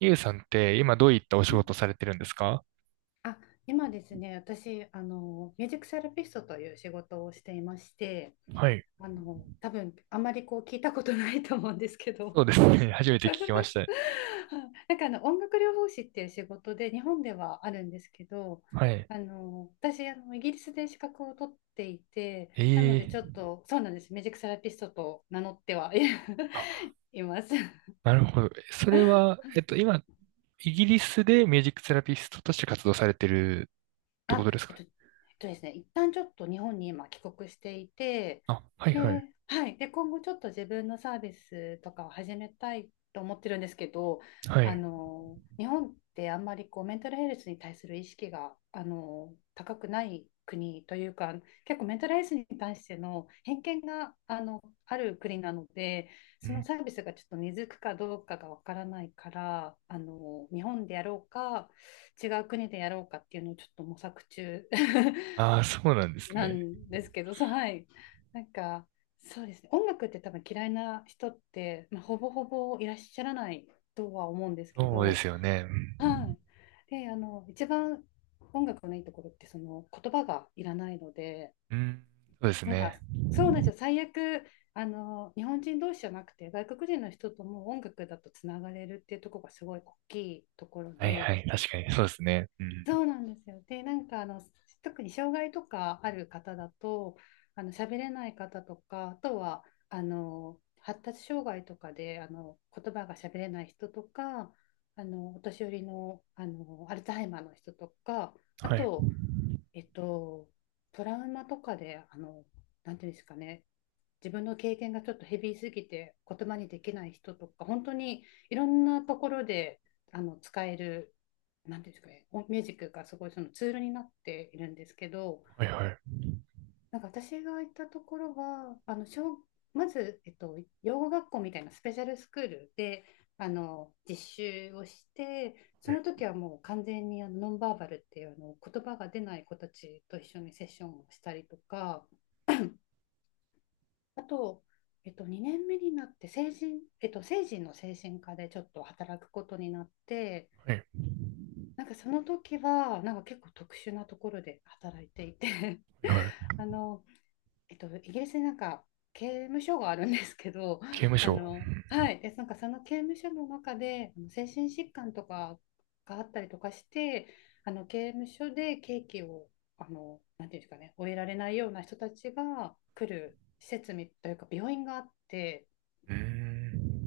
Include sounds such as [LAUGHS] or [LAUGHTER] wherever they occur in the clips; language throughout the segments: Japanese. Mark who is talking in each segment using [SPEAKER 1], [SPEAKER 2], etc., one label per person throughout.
[SPEAKER 1] ゆうさんって今どういったお仕
[SPEAKER 2] はい。
[SPEAKER 1] 事されてるんですか？
[SPEAKER 2] あ、今ですね、私、ミュージックセラピストという仕事をしていまして、
[SPEAKER 1] はい。
[SPEAKER 2] 多分あまりこう聞いたことないと思うんですけど、
[SPEAKER 1] そうですね。[LAUGHS] 初めて聞きました。
[SPEAKER 2] [LAUGHS] なんかあの音楽療法士っていう仕事で日本ではあるんですけど、
[SPEAKER 1] はい。
[SPEAKER 2] 私、イギリスで資格を取っていて、なので
[SPEAKER 1] え
[SPEAKER 2] ちょっ
[SPEAKER 1] え、
[SPEAKER 2] と、そうなんです、ミュージックセラピストと名乗ってはい
[SPEAKER 1] あ、
[SPEAKER 2] [LAUGHS] います。[LAUGHS]
[SPEAKER 1] なるほど。それは、今、イギリスでミュージックセラピストとして活動されてるってこ
[SPEAKER 2] あ、
[SPEAKER 1] とですかね？
[SPEAKER 2] えっとですね、一旦ちょっと日本に今帰国していて、
[SPEAKER 1] あ、はい
[SPEAKER 2] で、
[SPEAKER 1] はい。
[SPEAKER 2] はい、で、今後ちょっと自分のサービスとかを始めたいと思ってるんですけど、
[SPEAKER 1] はい。
[SPEAKER 2] 日本ってあんまりこうメンタルヘルスに対する意識が、高くない国というか、結構メンタルヘルスに対しての偏見が、ある国なので、
[SPEAKER 1] う
[SPEAKER 2] その
[SPEAKER 1] ん。
[SPEAKER 2] サービスがちょっと根付くかどうかがわからないから、日本でやろうか、違う国でやろうかっていうのをちょっと模索中 [LAUGHS]
[SPEAKER 1] ああ、そうなんです
[SPEAKER 2] な
[SPEAKER 1] ね。
[SPEAKER 2] んですけど、はい。なんか、そうですね。音楽って多分嫌いな人って、まあ、ほぼほぼいらっしゃらないとは思うんですけ
[SPEAKER 1] そうで
[SPEAKER 2] ど、
[SPEAKER 1] すよね。う
[SPEAKER 2] は
[SPEAKER 1] ん。
[SPEAKER 2] い。で、一番音楽のいいところって、その言葉がいらないので、
[SPEAKER 1] うん、そうです
[SPEAKER 2] なん
[SPEAKER 1] ね。
[SPEAKER 2] か、そうなんですよ。最悪、日本人同士じゃなくて、外国人の人とも音楽だとつながれるっていうところがすごい大きいところ
[SPEAKER 1] はいは
[SPEAKER 2] で、
[SPEAKER 1] い。確かに、そうですね。うん。
[SPEAKER 2] そうなんですよ。で、なんか特に障害とかある方だと、あの喋れない方とか、あとはあの発達障害とかであの言葉が喋れない人とか、あのお年寄りの、あのアルツハイマーの人とか、あ
[SPEAKER 1] はい。
[SPEAKER 2] とえっと、トラウマとかで、なんていうんですかね、自分の経験がちょっとヘビーすぎて言葉にできない人とか、本当にいろんなところであの使える、なんていうんですかね、おミュージックがすごいそのツールになっているんですけど、
[SPEAKER 1] はい。はい。
[SPEAKER 2] なんか私が行ったところは、あのまず、養護学校みたいなスペシャルスクールであの実習をして、そ
[SPEAKER 1] はい。
[SPEAKER 2] の時はもう完全にあのノンバーバルっていうあの言葉が出ない子たちと一緒にセッションをしたりとか、あと、2年目になって成人、えっと、成人の精神科でちょっと働くことになって、
[SPEAKER 1] はい。
[SPEAKER 2] なんかその時はなんか結構特殊なところで働いていて
[SPEAKER 1] はいはい。
[SPEAKER 2] [LAUGHS] あのイギリスになんか刑務所があるんですけど、
[SPEAKER 1] 刑務
[SPEAKER 2] [LAUGHS]
[SPEAKER 1] 所。
[SPEAKER 2] はい、で、なんかその刑務所の中で、あの精神疾患とかがあったりとかして、あの刑務所で刑期を、なんていうんですかね、終えられないような人たちが来る施設みというか、病院があって、
[SPEAKER 1] うん。う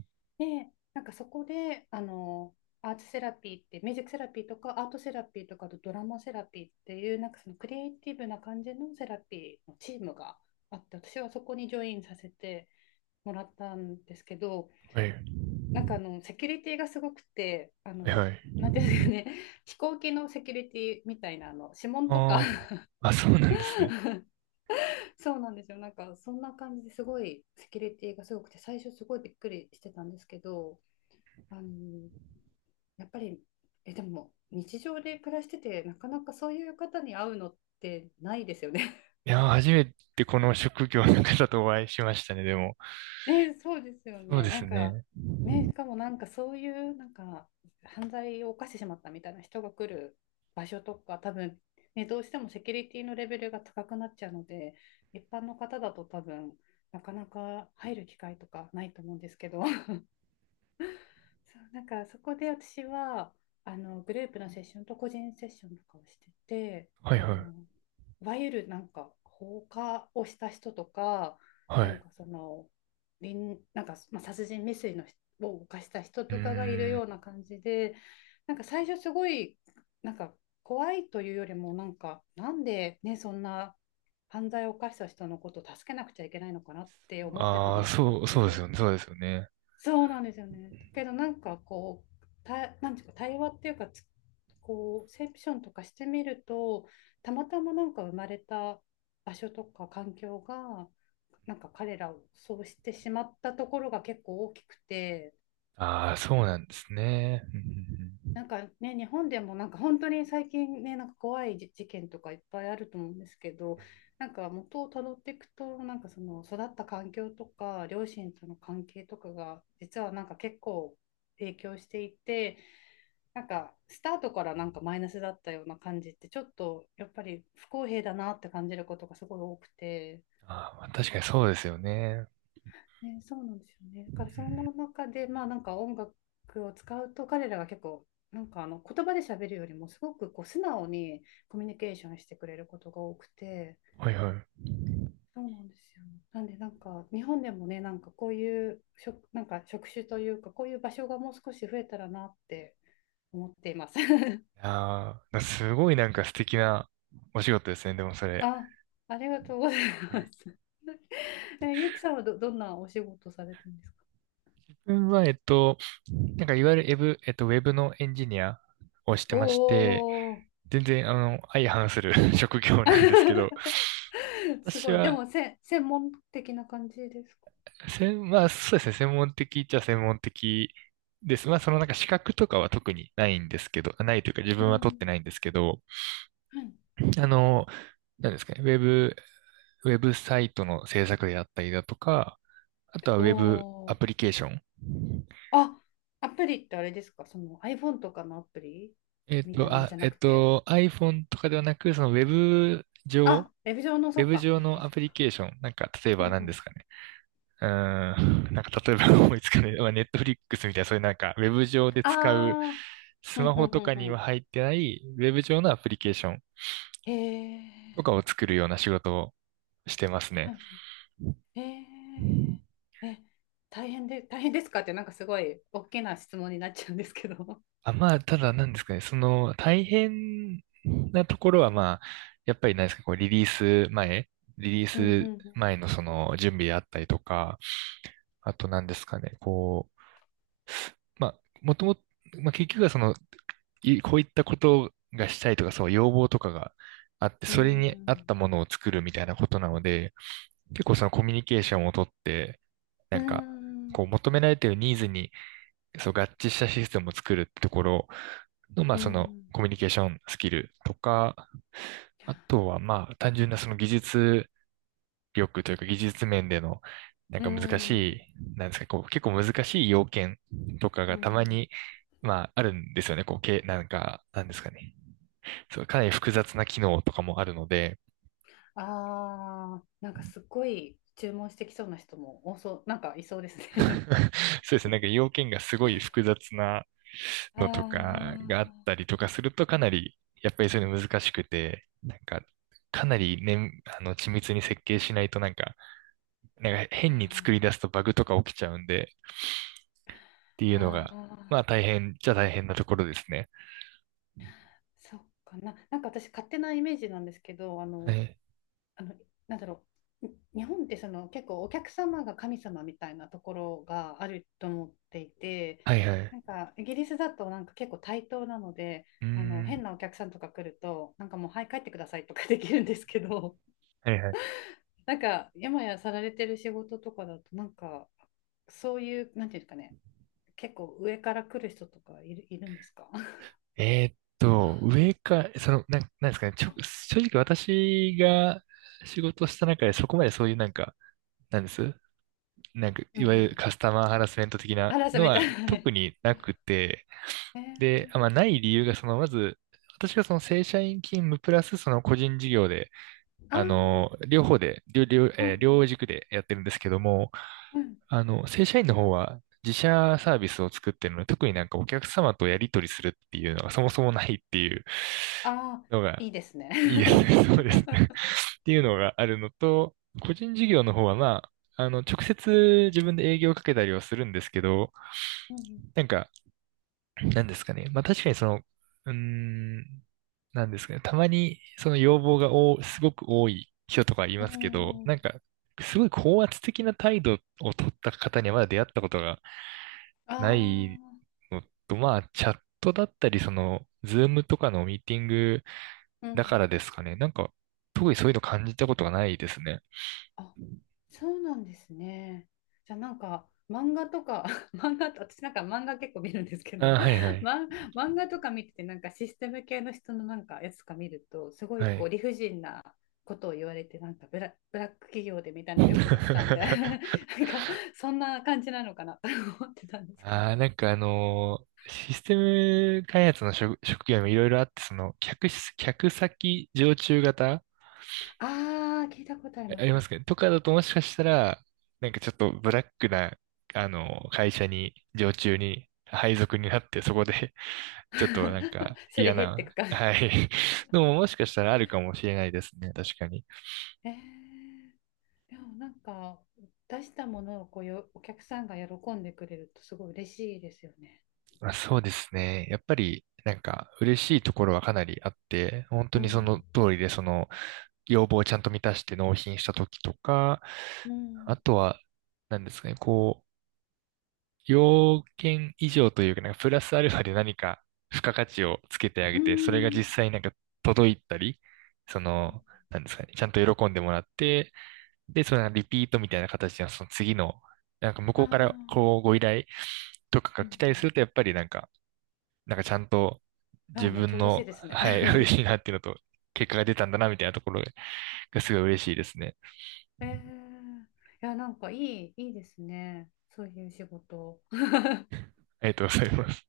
[SPEAKER 1] ん、
[SPEAKER 2] で、なんかそこで、アーツセラピーって、ミュージックセラピーとか、アートセラピーとか、あとドラマセラピーっていう、なんかそのクリエイティブな感じのセラピーのチームがあって、私はそこにジョインさせてもらったんですけど、
[SPEAKER 1] はい。は
[SPEAKER 2] なんかセキュリティがすごくて、
[SPEAKER 1] い。はい。
[SPEAKER 2] なんていうんですかね、[LAUGHS] 飛行機のセキュリティみたいな、指紋とか
[SPEAKER 1] ああ、あ、そうなんですね。
[SPEAKER 2] [LAUGHS] そうなんですよ。なんか、そんな感じですごい、セキュリティがすごくて、最初すごいびっくりしてたんですけど、あのやっぱり、え、でも日常で暮らしてて、なかなかそういう方に会うのってないですよね。
[SPEAKER 1] いやー、初めてこの職業の方とお会いしましたね、でも。
[SPEAKER 2] [LAUGHS] ね、そうですよ
[SPEAKER 1] そうで
[SPEAKER 2] ね。な
[SPEAKER 1] す
[SPEAKER 2] んか、
[SPEAKER 1] ね。
[SPEAKER 2] ね、しかもなんかそういうなんか犯罪を犯してしまったみたいな人が来る場所とか、多分、ね、どうしてもセキュリティのレベルが高くなっちゃうので、一般の方だと多分、なかなか入る機会とかないと思うんですけど。[LAUGHS] そうなんかそこで私はあのグループのセッションと個人セッションとかをしてて
[SPEAKER 1] は
[SPEAKER 2] あ
[SPEAKER 1] いはい。
[SPEAKER 2] のいわゆるなんか放火をした人とか
[SPEAKER 1] は
[SPEAKER 2] なん
[SPEAKER 1] い。
[SPEAKER 2] かそのなんか、まあ、殺人未遂の人を犯した人
[SPEAKER 1] うー
[SPEAKER 2] とかがいる
[SPEAKER 1] ん。
[SPEAKER 2] ような感じでなんか最初すごいなんか怖いというよりもなんかなんでねそんな犯罪を犯した人のことを助けなくちゃいけないのかなって思ってたん
[SPEAKER 1] ああ、
[SPEAKER 2] ですけ
[SPEAKER 1] そうです
[SPEAKER 2] ど
[SPEAKER 1] よね、そうですよね。
[SPEAKER 2] そうなんですよね。だけどなんかこう、なんていうか対話っていうかこう、セプションとかしてみると、たまたまなんか生まれた場所とか環境が、なんか彼らをそうしてしまったところが結構大きくて、
[SPEAKER 1] ああ、そうなんですね。うんうんうん。
[SPEAKER 2] なんかね、日本でもなんか本当に最近ね、なんか怖い事件とかいっぱいあると思うんですけど、なんか元をたどっていくと、なんかその育った環境とか、両親との関係とかが、実はなんか結構影響していて、なんかスタートからなんかマイナスだったような感じって、ちょっとやっぱり不公平だなって感じることがすごい多くて。
[SPEAKER 1] あー、まあ、確かにそうですよね。
[SPEAKER 2] ね、そうなんですよね。だ
[SPEAKER 1] う
[SPEAKER 2] か
[SPEAKER 1] ん、
[SPEAKER 2] らその中で、まあなんか音楽を使うと彼らが結構なんかあの言葉で喋るよりもすごくこう素直にコミュニケーションしてくれることが多くて、
[SPEAKER 1] はいはい。い
[SPEAKER 2] そうなんですよね。なんでなんか日本でもね、なんかこういうなんか職種というかこういう場所がもう少し増えたらなって思っています。[LAUGHS]
[SPEAKER 1] やー、すごいなんか素敵なお仕事ですね、でもそれ。
[SPEAKER 2] あ、ありがとうござい
[SPEAKER 1] う
[SPEAKER 2] ま
[SPEAKER 1] ん。
[SPEAKER 2] す。[LAUGHS] え、ゆきさんはどんなお仕事されてるんですか？
[SPEAKER 1] 自分は、なんかいわゆるエブ、えっと、ウェブのエンジニアをして
[SPEAKER 2] お
[SPEAKER 1] まして、
[SPEAKER 2] おー、
[SPEAKER 1] 全然、相反する [LAUGHS] 職業なんですけど、
[SPEAKER 2] [LAUGHS] す
[SPEAKER 1] 私
[SPEAKER 2] ごい。で
[SPEAKER 1] は、
[SPEAKER 2] も専門的な感じですか？
[SPEAKER 1] まあ、そうですね、専門的っちゃ専門的です。まあ、そのなんか資格とかは特にないんですけど、ないというか自
[SPEAKER 2] う
[SPEAKER 1] 分は取って
[SPEAKER 2] ん。
[SPEAKER 1] ないんですけど、
[SPEAKER 2] はい。
[SPEAKER 1] あの、なんですかね、ウェブサイトの制作であったりだとか、あとはウェブ
[SPEAKER 2] お
[SPEAKER 1] ア
[SPEAKER 2] ー。
[SPEAKER 1] プリケーション。
[SPEAKER 2] あ、アプリってあれですかその iPhone とかのアプリみたいなのじゃなくて。
[SPEAKER 1] iPhone とかではなく、そのウェブ上、
[SPEAKER 2] あ、ウェブ上の、
[SPEAKER 1] ウ
[SPEAKER 2] そ
[SPEAKER 1] ェ
[SPEAKER 2] っ
[SPEAKER 1] ブ
[SPEAKER 2] か、アプ
[SPEAKER 1] 上
[SPEAKER 2] リケー
[SPEAKER 1] のア
[SPEAKER 2] ション
[SPEAKER 1] プリ
[SPEAKER 2] か。
[SPEAKER 1] ケーション、なんか、例え
[SPEAKER 2] うん
[SPEAKER 1] ば
[SPEAKER 2] う
[SPEAKER 1] 何で
[SPEAKER 2] ん。
[SPEAKER 1] すかね。うーん、なんか例えば [LAUGHS] 思いつかない、まあ、ネットフリックスみたいな、そういうなんか、ウェブ上で使う、
[SPEAKER 2] あー。う
[SPEAKER 1] ス
[SPEAKER 2] ん
[SPEAKER 1] マ
[SPEAKER 2] う
[SPEAKER 1] ホ
[SPEAKER 2] んう
[SPEAKER 1] と
[SPEAKER 2] ん
[SPEAKER 1] か
[SPEAKER 2] う
[SPEAKER 1] に
[SPEAKER 2] ん。
[SPEAKER 1] は入ってない、ウェブ上のアプリケーション
[SPEAKER 2] へ
[SPEAKER 1] と
[SPEAKER 2] え。
[SPEAKER 1] かを作るような仕事をしてますね。
[SPEAKER 2] へえ。え、大変ですかって、なんかすごい大きな質問になっちゃうんですけど。
[SPEAKER 1] あ、まあ、ただなんですかね、その、大変なところは、まあ、やっぱりなんですか、こう、リリース前、リリー
[SPEAKER 2] うん
[SPEAKER 1] ス
[SPEAKER 2] うん
[SPEAKER 1] 前のその、準備であったりとか、あとなんですかね、こう、まあ、もともと、まあ、結局はその、こういったことがしたいとか、そう、要望とかがあって、
[SPEAKER 2] う
[SPEAKER 1] それに合っ
[SPEAKER 2] ん。
[SPEAKER 1] たものを作るみたいなことなので、結構そのコミュニケーションをとって、
[SPEAKER 2] う
[SPEAKER 1] な
[SPEAKER 2] ん。
[SPEAKER 1] んか、
[SPEAKER 2] うん。う
[SPEAKER 1] こう求められているニーズにそう合致したシステムを作るってところの、まあ
[SPEAKER 2] ん。
[SPEAKER 1] そのコミュニケーションスキルとか、あとはまあ単純なその技術力というか技術面でのなん
[SPEAKER 2] う
[SPEAKER 1] か難し
[SPEAKER 2] ん。
[SPEAKER 1] い、なんですか、こう結構難しい要件とか
[SPEAKER 2] う
[SPEAKER 1] がたま
[SPEAKER 2] ん。
[SPEAKER 1] に、まああるんですよね。こう、なんか、なんですかね。そう、かなり複雑な機能とかもあるので、
[SPEAKER 2] ああ、なんかすっごい注文してきそうな人も多そう、なんかいそうですね。
[SPEAKER 1] [LAUGHS] そうですね、なんか要件がすごい複雑な
[SPEAKER 2] [LAUGHS] あ
[SPEAKER 1] のとかがあっ
[SPEAKER 2] ー
[SPEAKER 1] たりとかすると、かなり、やっぱりそういうの難しくて、なんか、かなりね、緻密に設計しないとなんか、なんか
[SPEAKER 2] あ
[SPEAKER 1] 変に作り出すとバグとか起きちゃうんで、って
[SPEAKER 2] ー、
[SPEAKER 1] いうの
[SPEAKER 2] あ
[SPEAKER 1] が、
[SPEAKER 2] ー
[SPEAKER 1] まあ大変なところですね。
[SPEAKER 2] そっかな。なんか私勝手なイメージなんですけど、
[SPEAKER 1] はい、
[SPEAKER 2] あの、なんだろう。日本ってその結構お客様が神様みたいなところがあると思っていて、
[SPEAKER 1] はいはい。
[SPEAKER 2] なんかイギリスだとなんか結構対等なので、
[SPEAKER 1] うー
[SPEAKER 2] あの
[SPEAKER 1] ん、
[SPEAKER 2] 変なお客さんとか来ると、なんかもうはい帰ってくださいとかできるんですけど、
[SPEAKER 1] はいはい。
[SPEAKER 2] なんか今やさられてる仕事とかだとなんかそういうなんていうんですかね結構上から来る人とかいるんですか？ [LAUGHS]
[SPEAKER 1] その、なんですかね、正直私が仕事した中でそこまでそういうなんか、なんですなんか、
[SPEAKER 2] うん
[SPEAKER 1] い
[SPEAKER 2] う
[SPEAKER 1] わゆる
[SPEAKER 2] ん。
[SPEAKER 1] カスタマーハラスメント的な
[SPEAKER 2] 嵐
[SPEAKER 1] の
[SPEAKER 2] みたい
[SPEAKER 1] は
[SPEAKER 2] な
[SPEAKER 1] 特
[SPEAKER 2] ね。
[SPEAKER 1] になくて、
[SPEAKER 2] え
[SPEAKER 1] で、まあ、
[SPEAKER 2] ー、
[SPEAKER 1] ない理由が、その、まず、私がその正社員勤務プラスその個人事業で、
[SPEAKER 2] ああ、
[SPEAKER 1] 両方で、両、両、
[SPEAKER 2] う
[SPEAKER 1] えー両
[SPEAKER 2] ん
[SPEAKER 1] 軸でやってるんですけども、
[SPEAKER 2] うんうん
[SPEAKER 1] 正社員の方は自社サービスを作ってるので、特になんかお客様とやり取りするっていうのがそもそもないっていう
[SPEAKER 2] ああ
[SPEAKER 1] の
[SPEAKER 2] ー
[SPEAKER 1] が
[SPEAKER 2] いいですね。
[SPEAKER 1] いいですね。[LAUGHS] そうです
[SPEAKER 2] [LAUGHS]
[SPEAKER 1] ね。[LAUGHS] っていうのがあるのと、個人事業の方はまあ、直接自分で営業をかけたりはするんですけど、
[SPEAKER 2] うん
[SPEAKER 1] なんか、なんですかね。まあ確かにその、うーん、なんですかね。たまにその要望がすごく多い人とかい
[SPEAKER 2] う
[SPEAKER 1] ますけど、
[SPEAKER 2] んうー
[SPEAKER 1] なん
[SPEAKER 2] ん
[SPEAKER 1] か、すごい高圧的な態度を取った方にはまだ出会ったことが
[SPEAKER 2] あ
[SPEAKER 1] ない
[SPEAKER 2] あ
[SPEAKER 1] のと、まあ、チャットだったり、その、ズームとかのミーティング
[SPEAKER 2] うんう
[SPEAKER 1] だか
[SPEAKER 2] ん
[SPEAKER 1] らですかね。なんか、特にそういうの感じたことがないですね。
[SPEAKER 2] あそうなんですね。じゃあなんか漫画とか [LAUGHS] 漫画と私なんか漫画結構見るんですけ
[SPEAKER 1] あ、
[SPEAKER 2] ど、
[SPEAKER 1] はいは
[SPEAKER 2] [LAUGHS]
[SPEAKER 1] い。
[SPEAKER 2] ま、漫画とか見ててなんかシステム系の人のなんかやつとか見るとすご
[SPEAKER 1] は
[SPEAKER 2] いこう
[SPEAKER 1] い。
[SPEAKER 2] 理不尽なことを言われてなんかブラック企業でみたいなのをよく見てたんで [LAUGHS] なん
[SPEAKER 1] [LAUGHS]
[SPEAKER 2] かそんな感じなのかなと [LAUGHS] 思ってたんですけど。
[SPEAKER 1] ああ、なんかシステム開発の職業もいろいろあって、その、客先常駐型
[SPEAKER 2] ああ聞いたことあり
[SPEAKER 1] あ
[SPEAKER 2] ます。
[SPEAKER 1] りますかねとかだともしかしたら、なんかちょっとブラックな、あの会社に、常駐に、配属になって、そこで [LAUGHS] ちょっとなんか
[SPEAKER 2] [LAUGHS] すれ
[SPEAKER 1] 嫌
[SPEAKER 2] 減って
[SPEAKER 1] な、
[SPEAKER 2] くか。
[SPEAKER 1] はい。[LAUGHS] でももしかしたらあるかもしれないですね。確かに。
[SPEAKER 2] えーでもなんか出したものをこうよお客さんが喜んでくれるとすごい嬉しいですよね。
[SPEAKER 1] まあ、そうですね。やっぱり、なんか、嬉しいところはかなりあって、本当
[SPEAKER 2] う
[SPEAKER 1] にその
[SPEAKER 2] ん。
[SPEAKER 1] 通りで、その、要望をちゃんと満たして納品した時とか、
[SPEAKER 2] う
[SPEAKER 1] あ
[SPEAKER 2] ん。
[SPEAKER 1] とは、何ですかね、こう、要件以上というか、なんか、プラスアルファで何か、付加価値をつけてあ
[SPEAKER 2] う
[SPEAKER 1] げて、それが実
[SPEAKER 2] ん。
[SPEAKER 1] 際なんか、届いたり、そ
[SPEAKER 2] うん
[SPEAKER 1] の、なんですかね、ちゃんと喜んでもらって、で、そのリピートみたいな形で、その次の、なんか、向
[SPEAKER 2] あ
[SPEAKER 1] こうから、
[SPEAKER 2] あ、
[SPEAKER 1] こう、ご依頼とか
[SPEAKER 2] う
[SPEAKER 1] が
[SPEAKER 2] ん。
[SPEAKER 1] 来たりすると、やっぱりなんかちゃんと
[SPEAKER 2] ああ、
[SPEAKER 1] 自
[SPEAKER 2] めっちゃ
[SPEAKER 1] 分
[SPEAKER 2] 嬉しい
[SPEAKER 1] の、
[SPEAKER 2] です
[SPEAKER 1] [LAUGHS]
[SPEAKER 2] ね。
[SPEAKER 1] はい、[LAUGHS] 嬉
[SPEAKER 2] [LAUGHS]
[SPEAKER 1] しいなっていうのと、結果が出たんだなみたいなところがすごい嬉しいですね。
[SPEAKER 2] ええいや、なんかいいですね。そういう仕事。
[SPEAKER 1] ありがとうございます。